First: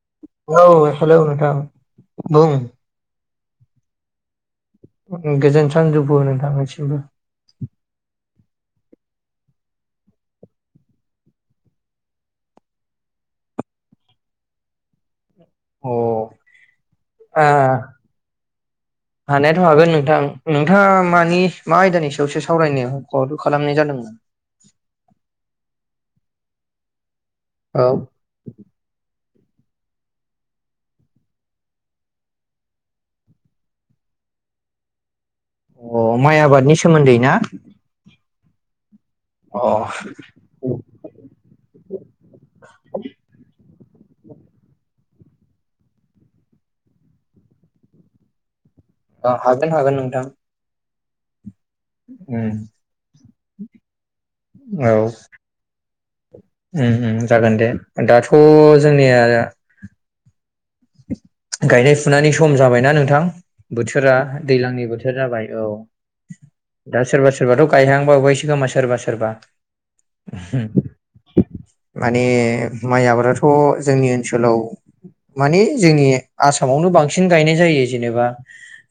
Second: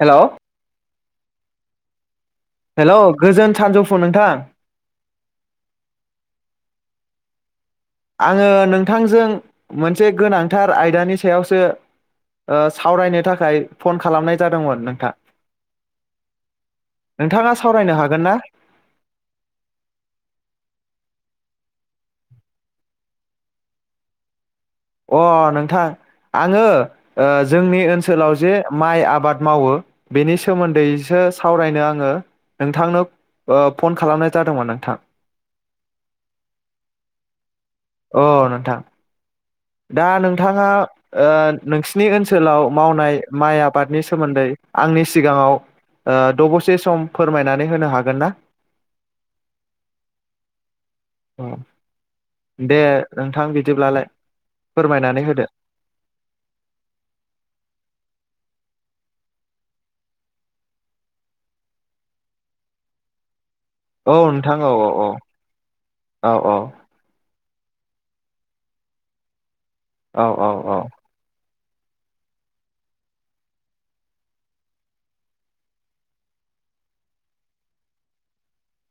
Hello औ hello नोंथां बुंं हेलौ गोजोन सानजौफु नोंथां। गोजोन सानजोफु नोंथांनिसिमबो आङो नोंथांजों मोनसे गोनांथार आयदानि सायावसो ओ सावरायनो थाखाय फन खालामनाय जादोंमोन नोंथां। अ आ नोंथाङा सावरायनो हागोन ना हानायाथ' हागोन नोंथां नोंथाङा मानि मा आयदानि सायावसो सावरायनो ह ख' खालामनाय जादोंमोन। अ नोंथां आङो ओ जोंनि औ ओनसोलाव जे माइ आबाद। मावो बेनि सोमोन्दैसो सावरायनो आङो नोंथांनो ओ फन खालामनाय जादोंमोन नोंथां। अ माइ आबादनि सोमोन्दै ना? अ नोंथां अ दा नोंथाङा ओ नोंसिनि ओनसोलाव मावनाय माइ आबादनि सो सोमोन्दै आंनि सिगाङाव ओ दबसे सम फोरमायनानै होनो हागोन ना अ हागोन हागोन नोंथां। अ उम औ फोरमायनानै होदो उम उम जागोन दे दाथ' जोंनिया गायनाय फुनायनि सम जाबायना नोंथां। बोथोरा औ नोंथां औ दैलांनि औ बोथोर जाबाय औ औ औ दा सोरबा सोर सोरबाथ' गायहांबावयसो खोमा सोरबा सोरबा औ औ औ। माने माइ आबादथ' जोंनि ओनसोलाव माने जोंनि आसामावनो बांसिन गायनाय जायो जेनेबा।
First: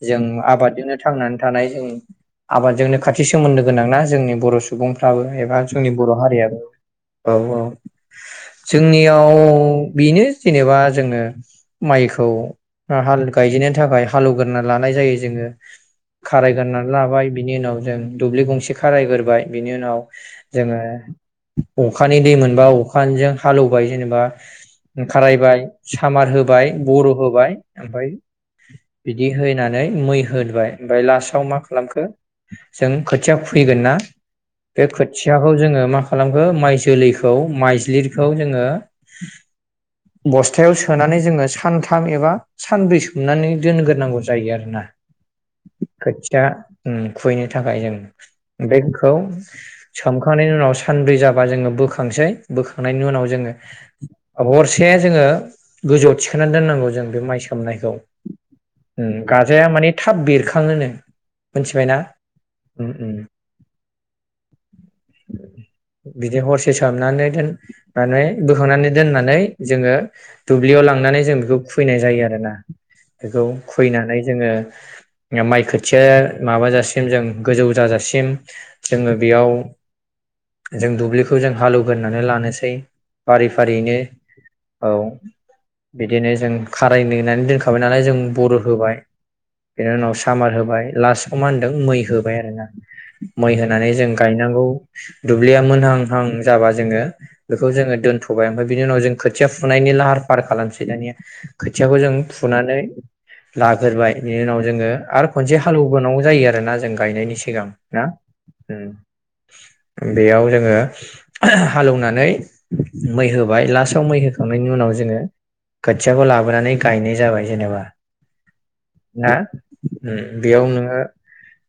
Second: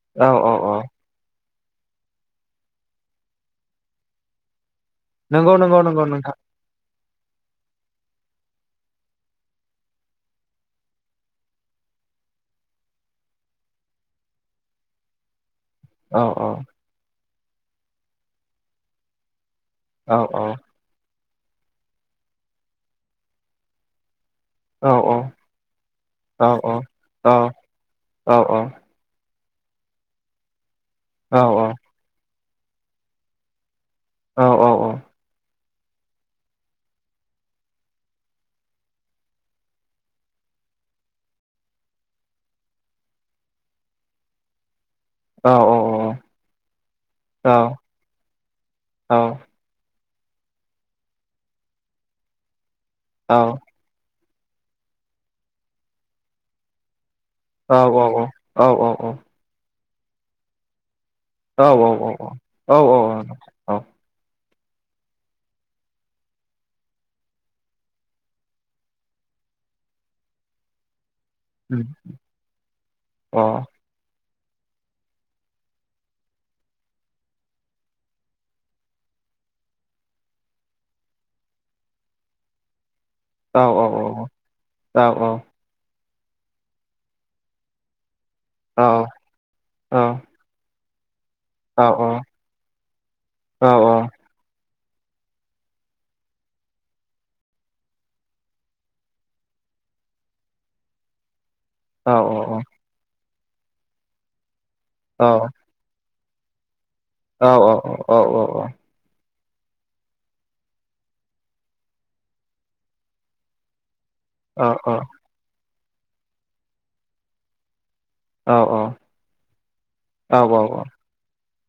जों औ औ औ आबादजोंनो थांनानै। थानाय जायो आबादजोंनो खाथि सोमोन्दो गोनां ना जोंनि बर' सु सुबुंफ्राबो नंगौ एबा नंगौ जोंनि नंगौ बर' नोंथां हारियाबो औ औ जोंनियाव बेनो जेनेबा जोङो माइखौ। खौ हाल गायजेननो थाखाय हालेवगोरना लानाय जायो जोङो। औ औ खारायगारनानै लाबाय। बिनि उनाव जों दुब्लि गंसे खारायगोरोबाय बिनि उनाव औ जोङो अखानि दै मोनबा अखानिजों हालौवबाय जेनेबा। औ खारायबाय सामार औ होबाय। बर' औ होबाय ओमफ्राय औ औ बिदि। दि होनानै मै होबाय ओमफ्राय लासाव औ मा खालामखो। जों खोथिया खुबैगोन ना। औ बे खोथियाखौ जोङो। मा खालामखौ माइ जोलैखौ मायज्लिखौ जोङो बस्थायाव सोनानै जोङो सा सानथाम एबा सानब्रै सोमनानै दोनग्रोनांगौ जायो आरोना। औ औ खोथिया खुबैनो थाखाय जों बेखौ सोमखांनायनि उनाव सानब्रै जाबा जोङो बोखांसै बो बोखांनायनि उनाव जोङो। हरसे जोङो गोजौआव थि सोना दोननांगौ जों बे माइ सोमनायखौ औ ओ औ गाजाया माने थाब बेरखाङोनो औ औ औ मोनथिबायना औ औ उम औ उम औ औ बिदि हरसे सोमनानै दोन माने बोखांनानै दोननानै जोङो दुब्लियाव लांनानै जों बेखौ खुबैनाय जायो आरोना बेखौ खुबैनानै। जोङो माइ खोथिया माबाजासिम जों गोजौ जाजासिम जोङो बेयाव जों दुब्लिखौ जों हालेवग्रोनानै लानोसै। फारि औ फारियैनो औ बिदिनो जों खाराय नानै दोनखाबाय नालाय जों बर' होबाय बेनि उनाव सामार होबाय। लास मा होनदों मै होबाय आरोना मै होनानै जों गायनांगौ। दुब्लिया मोनहांहां जाबा जोङो बेखौ जोङो दोनथ'बाय ओमफ्राय बिनि उनाव जों खोथिया फुनायनि लाहार फाहार खालामसै जानिया खोथियाखौ जों फुनानै लाग्रोबाय बिनि उनाव जोङो आरो खनसे हालौनां [unintelligible] जायो आरोना जों गायनायनि सिगां ना बेयाव जोङो हालौवनानै मै होबाय [unintelligible] फसाव मै होखांनायनि उनाव जोङो खोथियाखौ लाबोनानै गायनाय जाबाय जेनेबा औ ना ओम बेयाव नोङो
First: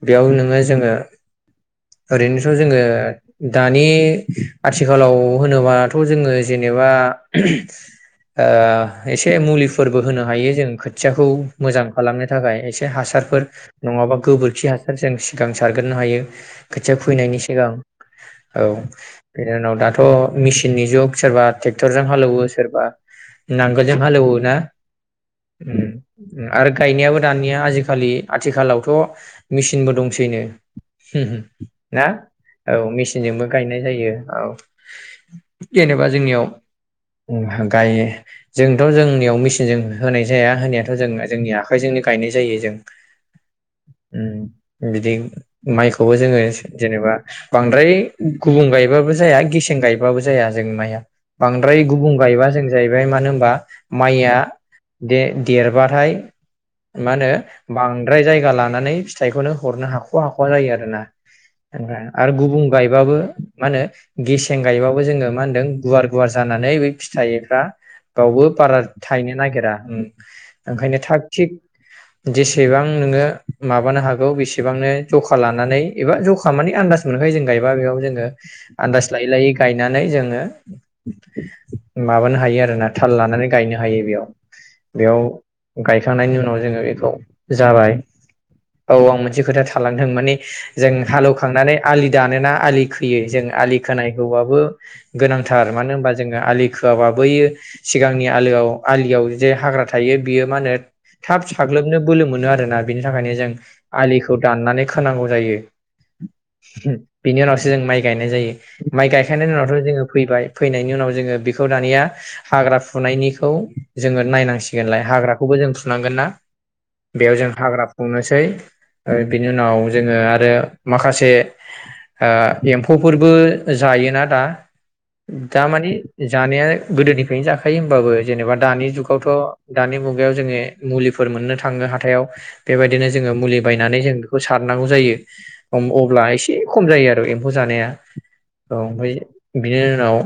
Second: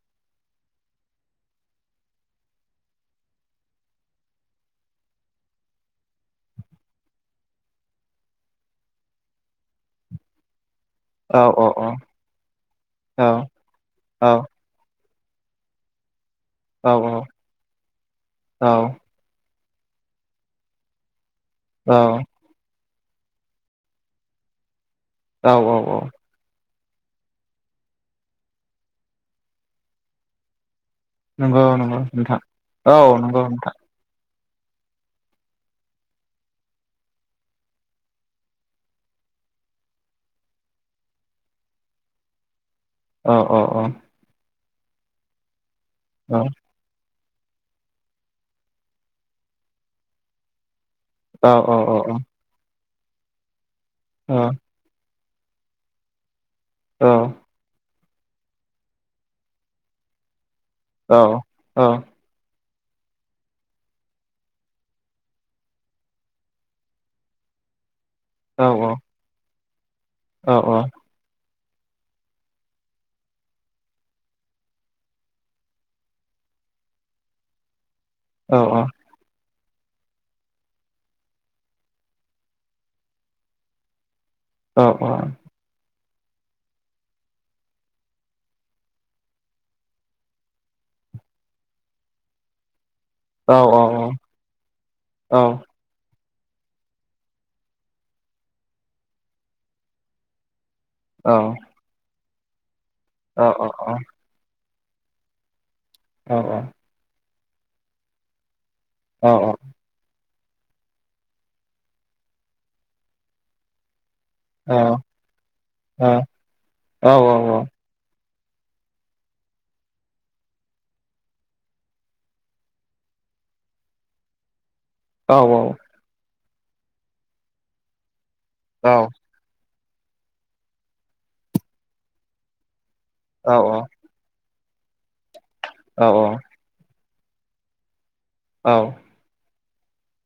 बेयाव नोङो जोङो ओरैनोस' जोङो दानि आथिखालाव होनोबाथ' जोङो जेनेबा एसे मुलिफोरबो होनो हायो जों खो खोथियाखौ मोजां खालामनो थाखाय एसे हासारफोर नङाबा औ गोबोरखि हासारजों सिगां सारग्रोनो हायो खोथिया फैनायनि सिगां औ जनि उनाव दाथ' मेसिननि जुग सोरबा टेक्टरजों हालेवो सोरबा नांगोलजों हालेवो ना ओम आरो गायनायाबो दानिया आजिखालि आथिखालावथ' मेसिनबो दंसैनो ओम नंगौ नंगौ ना नोंथां औ नंगौ मेसिनजोंबो नोंथां गायनाय जायो औ जेनेबा जोंनियाव गाय जोंथ' जोंनियाव मेचिनजों होनाय जाया होनायाथ' जों जोंनि आखाइजोंनो गायनाय जायो जों अ अ अ बिदि माइखौबो जोङो जेनेबा बांद्राय गुबुं गायबाबो जाया गेसें गायबाबो जाया जों माइया औ औ बांद्राय गुबुं गायोबा जों जाहैबाय मानो होन बा माइया औ द देरबाथाय मा होनो बां द्राय जायगा लानानै फिथाइखौनो हरनो हाख' हाख औ [unintelligible] आरो गुबुं गायबाबो मा होनो गेसें गायबाबो जोङो मा होनदों गुवार गुवार जानानै बे फिथाइफ्रा बयावबो बारा थाइनो नागिरा उम ओंखायनो थाग थिग जेसेबां नोङो माबानो हागौ बेसेबांनो जखा लानानै एबा जखा माने आनन्दाज मोनखायो जों गायबा बेयाव जों आन्दाज लायै लायै गायनानै जोङो माबानो हायो आरोना थाल लानानै गायनो हायो बेयाव बेयाव गाय खांनायनि उनाव जोङो एखौ जाबाय औ आं मोनसे खोथा थालांथों माने जों हालौवखांनानै आलि दानोना आलि खोयो जों आलि खोनाय हौबाबो औ गोनांथार मानो होनबा जों जोङो आलि खोआबा बैयो सिगांनि आलोआव आलियाव जे हाग्रा थायो बियो मा होनो औ थाब साग्लोबनो बोलो मोन आरोना बिनि थाखायनो औ जों औ औ आलिखौ दाननानै खोनांगौ जायो औ औ बिनि उनावसो जों माइ गायनाय जायो माइ औ गायखांनायनि औ उनावथ' जोङो फैबाय फैनायनि उनाव जोङो बेखौ दानिया हाग्रा फुनायनिखौ जोङो औ नायनांसिगोनलाय हाग्राखौबो जों फुनांगोन औ ना बेयाव औ जों हाग्रा फुंनोसै बिनि उनाव जोङो आरो माखासे ओ‌ एम्फौफोरबो जायोना दा दा माने जानाया गोदोनि बेनो जाखायो होमबाबो जेनेबा दानि जुगावथ' दानि मुगायाव जोङो मुलिफोर मोननो थाङो हाथायाव बेबायदि। बिनो जोङो मुलि औ बायनानै जों सारनांगौ जायो अब्ला एसे खम जायो आरो आरो एम्फौ जानाया औ ओमफ्राय बिनि उनाव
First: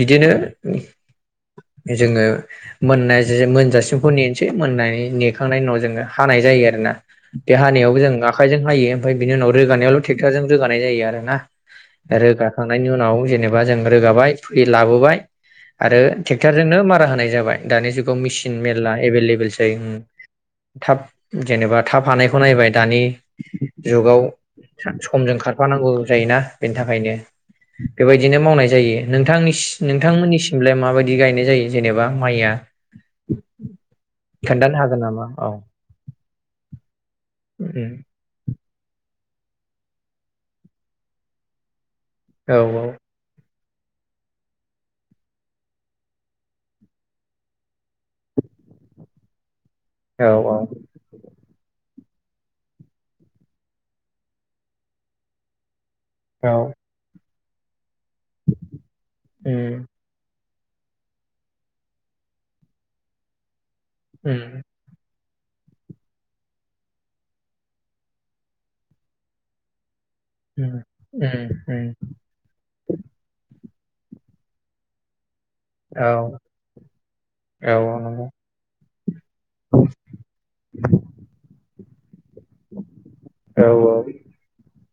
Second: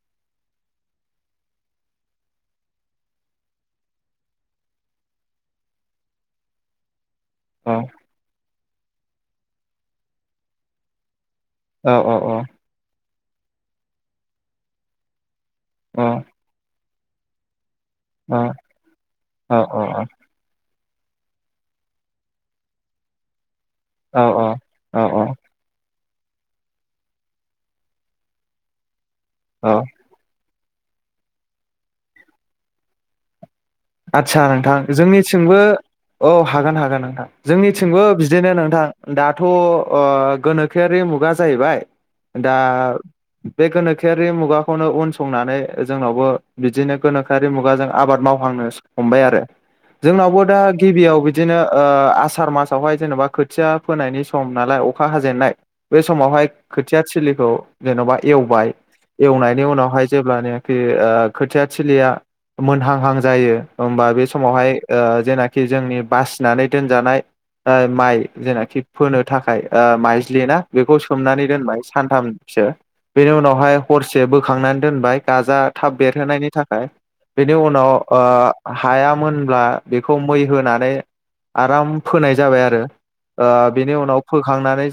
बिदिनो उम जोङो मोननाय जि मोनजासिमखौ नेनसै मोननाय नेखांनायनि उनाव जोङो हानाय जायो आरो ना देहानायावबो जों गा खायजों हायो ओमफाय बिनि उनाव रोगानायावल' टेक्टारजों रोगोनाय जायो आरो ना आरो गाखांनायनि उनाव जेनेबा जों रोगाबाय फ्रि लाबोबाय आरो टेक्टारजोंनो मा फाहानाय जाबाय दानि जुगाव मेसिन मेलला एभेलेबेलसै उम थाब जेनेबा थाब हानायखौ नायबाय दानि जुगाव औ औ समजों खारफानांगौ जायोना बेनि थाखायनो बेबायदिनो मावनाय जायो नोंथांनिस नों निसिमलाय माबायदि गायनाय जायो जेनेबा माइ आ आदसा नोंथां जोंनिथिंबो औ हागोन हागोन नोंथां उम जोंनिथिंबो बिदिनो नोंथां दाथ' ओ गोनोखोआरि मुगा जाहैबाय दा औ बे गोनोखोआरि मुगाखौनो उन संनानै जोंनावबो बिदिनो गोनोखोआ मुगाजों आबाद मावहांनो हमबाय आरो औ जोंनावबो दा औ गिबियाव बिदिनो ओ आसार मासावहाय जेन'बा खोथिया फोनायनि सम नालाय अखा हाजेननाय बे समावहाय औ खोथिया थिलिखौ जेन'बा एवबाय एवनायनि उम उनावहाय जेब्लानो बे ओ खोथिया थिलिया मोनहांहां जायो होमबा बे उम समावहाय ओ जेना खि जोंनि बासिनानै दोनजानाय बा माइ जेनाखि फोनो थाखाय ओ माइ ज्लिना उम बेखौ उम सोमनानै दोनबाय उम सानथामसो बेनि उनावहाय हरसे बोखांनानै दोनबाय गाजा थाब औ बेरहोनायनि थाखाय बेनि औ उनाव ओ नंगौ हायामोनब्ला बेखौ मै होनानै आराम फोनाय जाबाय आरो ओ औ बेनि उम उनाव फोखांनानै [unintelligible] ओ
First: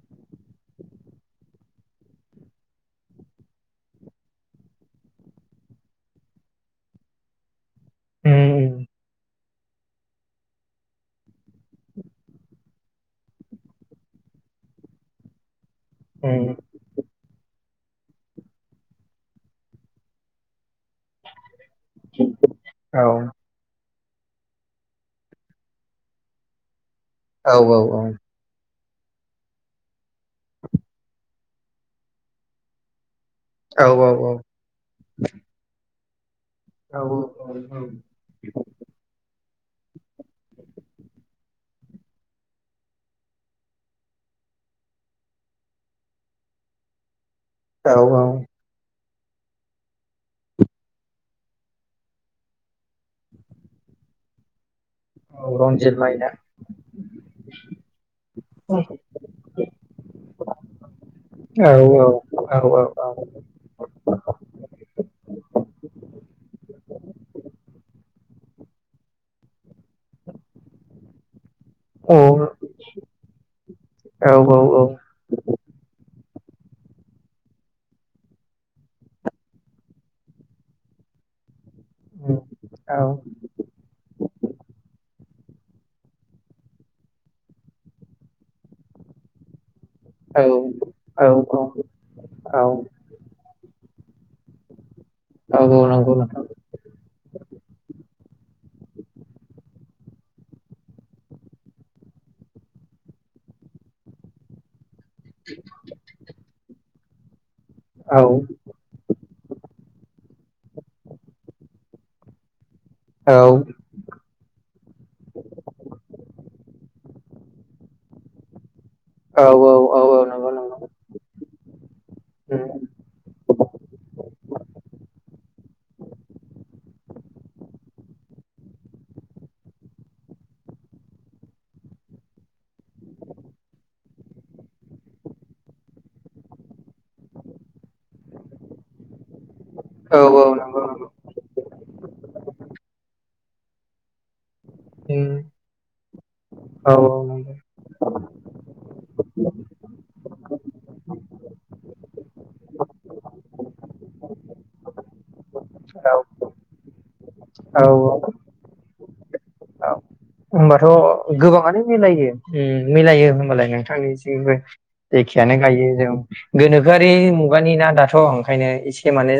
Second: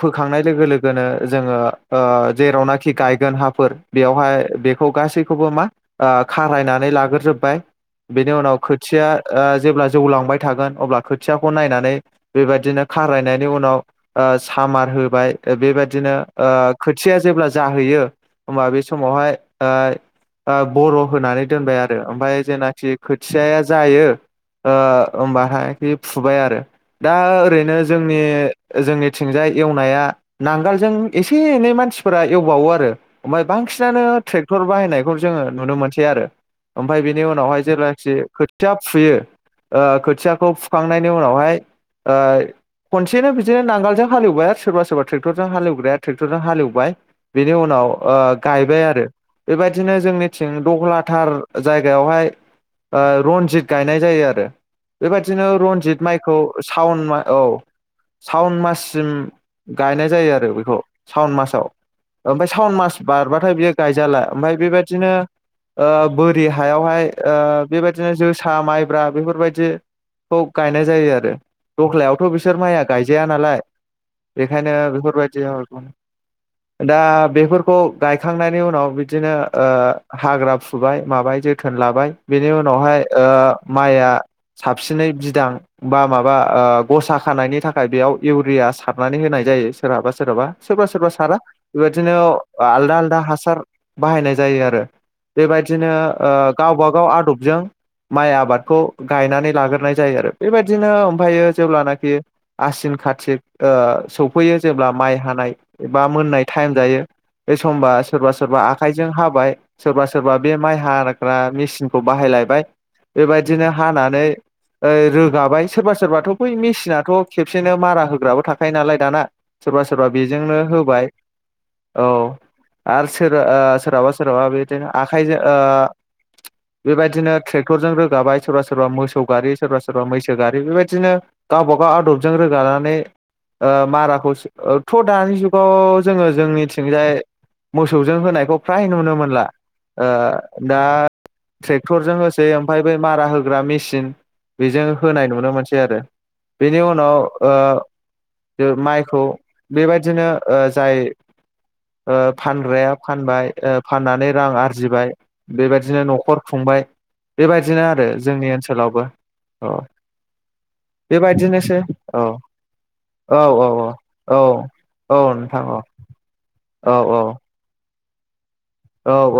फोखांनाय लोगो लोगोनो जोङो ओ जेरावनाखि गायगोन हाफोर बेयावहाय बेखौ गासैखौबो मा ओ खारायनानै लाग्रोजोबबाय बेनि उनाव उम खोथिया ओ जेब्ला जौलांबाय थागोन अब्ला खोथियाखौ नायनानै बेबायदिनो खारायनायनि उनाव ओ सामार होबाय बेबायदि बिदिनो उम, ओ खोथि जेब्ला जाहैयो होमबा बे समावहाय ओ ओ बर' होनानै दोनबाय आरो ओमफ्राय जेनाखि औ खोथियाया जायो ओ ओमबाहाय बे फुबाय आरो दा औ औ ओरैनो जोंनि जोंनिथिंजाय एवनाया नांगोलजों एसे एनै मानसिफोरा एवबावो आरो ओमफ्राय बांसिनानो ट्रेक्टर बायनायखौ नुनो मोनसै आरो ओमफाय बेनि उनावहाय जेब्लाखि खोथिया फुयो ओ खो खोथियाखौ फुखांनायनि उनावहाय ओ खनसेनो बिदिनो नांगोलजों हालेवबाय आरो सोरबा सोरबा ट्रेक्टरजों हालेवग्राया ट्रेक्टरजों हालेवबाय बेनि उनाव औ ओ औ गायबाय आरो बेबायदिनो जोंनिथिं दहलाथार जायगायावहाय ओ रनजित गायनाय जायो आरो बेबायदिनो रनजित माइ ना माइखौ सावन मा औ सावन माससिम गायनाय जायो आरो बेखौ सावन मासाव औ ओमफ्राय औ औ सावन औ मास औ बारबाथाय बियो गायजाला ओमफाय बेबायदि बिदिनो ओ बोरि हायावहाय ओ बेबायदिनो जो सा माइब्रा बेफोरबायदि खौ गायनाय जायो आरो दहलायावथ' उम, बिसोर माइया गायजाया नालाय औ बेखायनो बेफोरबायदि दा बेफोरखौ गायखांनायनि उनाव बिदिनो ओ हाग्रा फुबाय माबाय जे थोन लाबाय बिनि उनावहाय ओ माइआ साबसिनै थां बा माबा गसा खानायनि थाखाय बेयाव इउरिया सारनानै होनाय जायो सोरहाबा औ सोरहाबा सोरबा सोरबा सारा औ बेबायदिनो औ आलदा आलदा हासार बाहायनाय जायो आरो नंगौ बेबायदिनो ओ नोंथां गावबा गाव आदबजों माइ आबादखौ गायनानै लाग्रोनाय जायो आरो बेबायदिनो ओमफ्रायो जेब्लानाखि आसिन खातिक ओ सौफैयो जेब्ला माइ हानाय एबा मोननाय टाइम जायो बे समबा औ सोरबा सोरबा आखाय जों हाबाय सोरबा सोरबा बे माइ हाग्रा मेसिनखौ बाहायलायबाय औ बेबायदिनो हानानै औ रोगाबाय सोरबा सोरबाथ' बै मेसिनाथ' खेबसेनो मारा होग्राबो थाखायो नालाय दाना औ सोरबा सोरबा औ नंगौ बेजोंनो नंगौ होबाय औ उम, आरो सोरबा औ सोरहाबा सोरहाबा बिदिनो आखाइजों ओ बेबायदिनो ट्रेक्टरजों रोगाबाय सोरबा सोरबा मोसौ गारि सोरबा सोरबा मैसो गारि बेबायदिनो गावबागाव आदबजों रोगानानै ओ माराखौ थ' दानि जुगाव जोङो जोंनिथिंजाय मोसौजों होनायखौ फ्राय नुनो मोनला ओ औ औ दा नंगौ ट्रेक्टरजों होसै ओमफाय बे मारा हो [unintelligible] मेसिन बेजों होनाय उम, नुनो मोनसै आरो बेनि औ उनाव नंगौ ओ माइखौ बेबायदिनो ओ जाय ओ फानग्राया फानबाय ओ फाननानै रां आरजिबाय बेबायदिनो न'खर खुंबाय औ बेबायदिनो आरो औ जोंनि ओनसोलावबो औ होमबाथ' बेबायदिनोसै गोबाङानो औ मिलायो उम मिलायो औ औ होनबालाय औ नोंथांसिमबो औ एखेयानो नोंथां औ गायो जों औ गोनोखोआरि औ मुगानि ना दा [unintelligible] औ औ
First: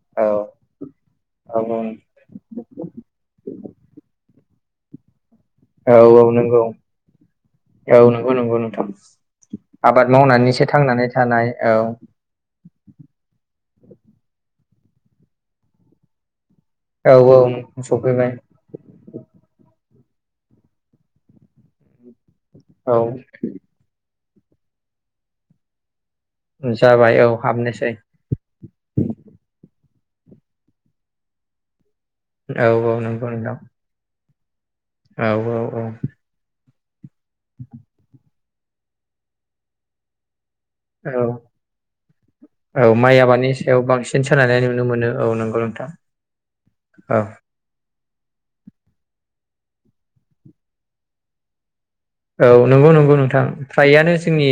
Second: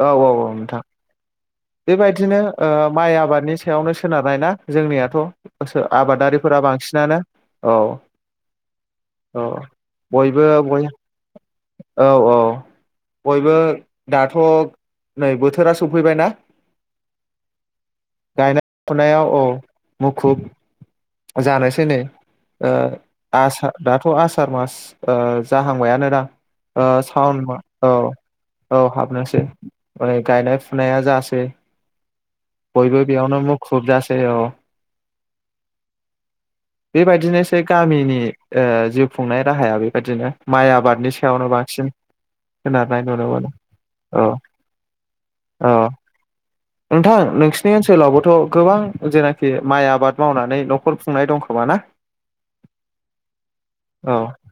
औ औ औ नोंथां औ बेबायदिनो ओ माइ आबादनि सा यावनो सोनारनाय ना जोंनियाथ' औ औ आबादारिफोरा नंगौ बांसिनानो औ नंगौ नंगौ नोंथां औ आबाद बयबो मावनानैसो बय थांनानै थानाय औ औ बय बो दाथ' नै बोथोरा सफैबायना औ औ नोंथां सफैबाय गायनाय फुनायाव औ मुखुब जानोसै नै ओ औ आसा दाथ' आसा सार मास ओ जाहांबायानो ना ओ जाबाय औ सावोन मा औ हाबनोसै औ हाबनोसै माने गायनाय फुनाया जासै औ औ बयबो नंगौ बियावनो नोंथां मुखुब जा जायो औ औ औ औ बे बायदिनोसै गामिनि ओ‌ जिउ खुंनाय राहाया बेबायदिनो माइ आबादनि औ सायावनो बांसिन औ सोनारनाय माइ नुनो मोनो आबादनि सायाव औ बांसिन सोलायनाय नुनो मोनो औ नंगौ नोंथां नोंथां औ नोंसिनि ओनसोलावबोथ' गोबां जेनाखि माइ आबाद मावनानै न'खर खुंनाय दंखोमा ना औ नंगौ नंगौ नोंथां फ्रायानो औ जोंनि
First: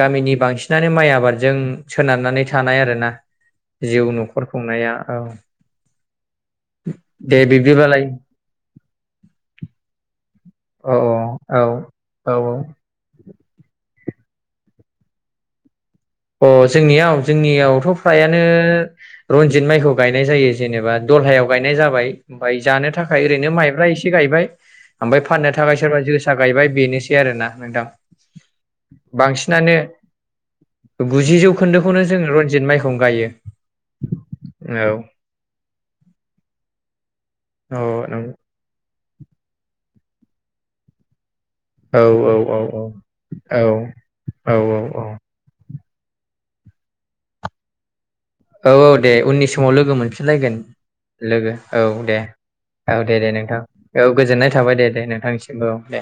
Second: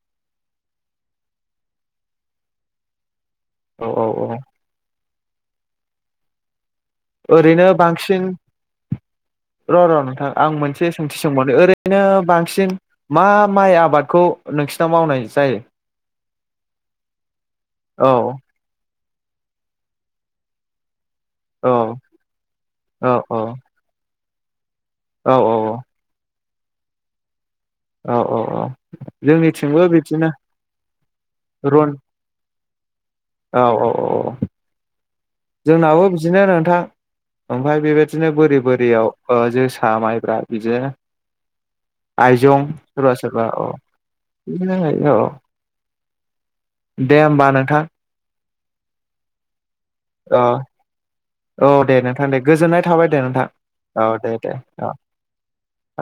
गामिनि बांसिनानो माइ आ आबादजों सोनारनानै थानाय आरोना औ जिउ औ औ न'खर खुंनाया औ दे ओरैनो बिब्दिबालाय बांसिन र र‌ न आं मोनसे औ सोंथि सोंबावो ओरैनो औ औ बांसिन मा माइ आबाद खौ नोंसिनााव मावनाय जायो अ जोंनियाव जोंनियावथ' औ फ्रायानो रनजित माइखौ गायनाय जायो जेनेबा दलहायाव औ गायनाय जाबाय ओमफाय जानो औ थाखाय ओरैनो माइब्रा एसे एसे गायबाय ओमफ्राय औ फाननो थाखाय सोरबा जो फसा गायबाय बेनोसै आरो ना अ अ औ जोंनिथिंबो बिदिनो गुजि जौ रन खोन्दोखौनो जोंङो रनजित माइ फं गायो औ औ औ औ औ जोंनाबो बिदिनो नोंथां ओमफ्राय औ बेबायदिनो नंगौ। बोरि बोरियाव अ जोसा माइब्रा बिदिनो औ औ औ आयजं औ सोरबा सोरबा औ बिदिनो औ दे होमबा नोंथां औ औ दे उननिसिम फुङाव लोगो औ मोनफिनलायगोन लोगो औ दे औ दे दे नोंथां औ गोजोननाय थाबाय दे दे नोंथांनिसिमबो औ दे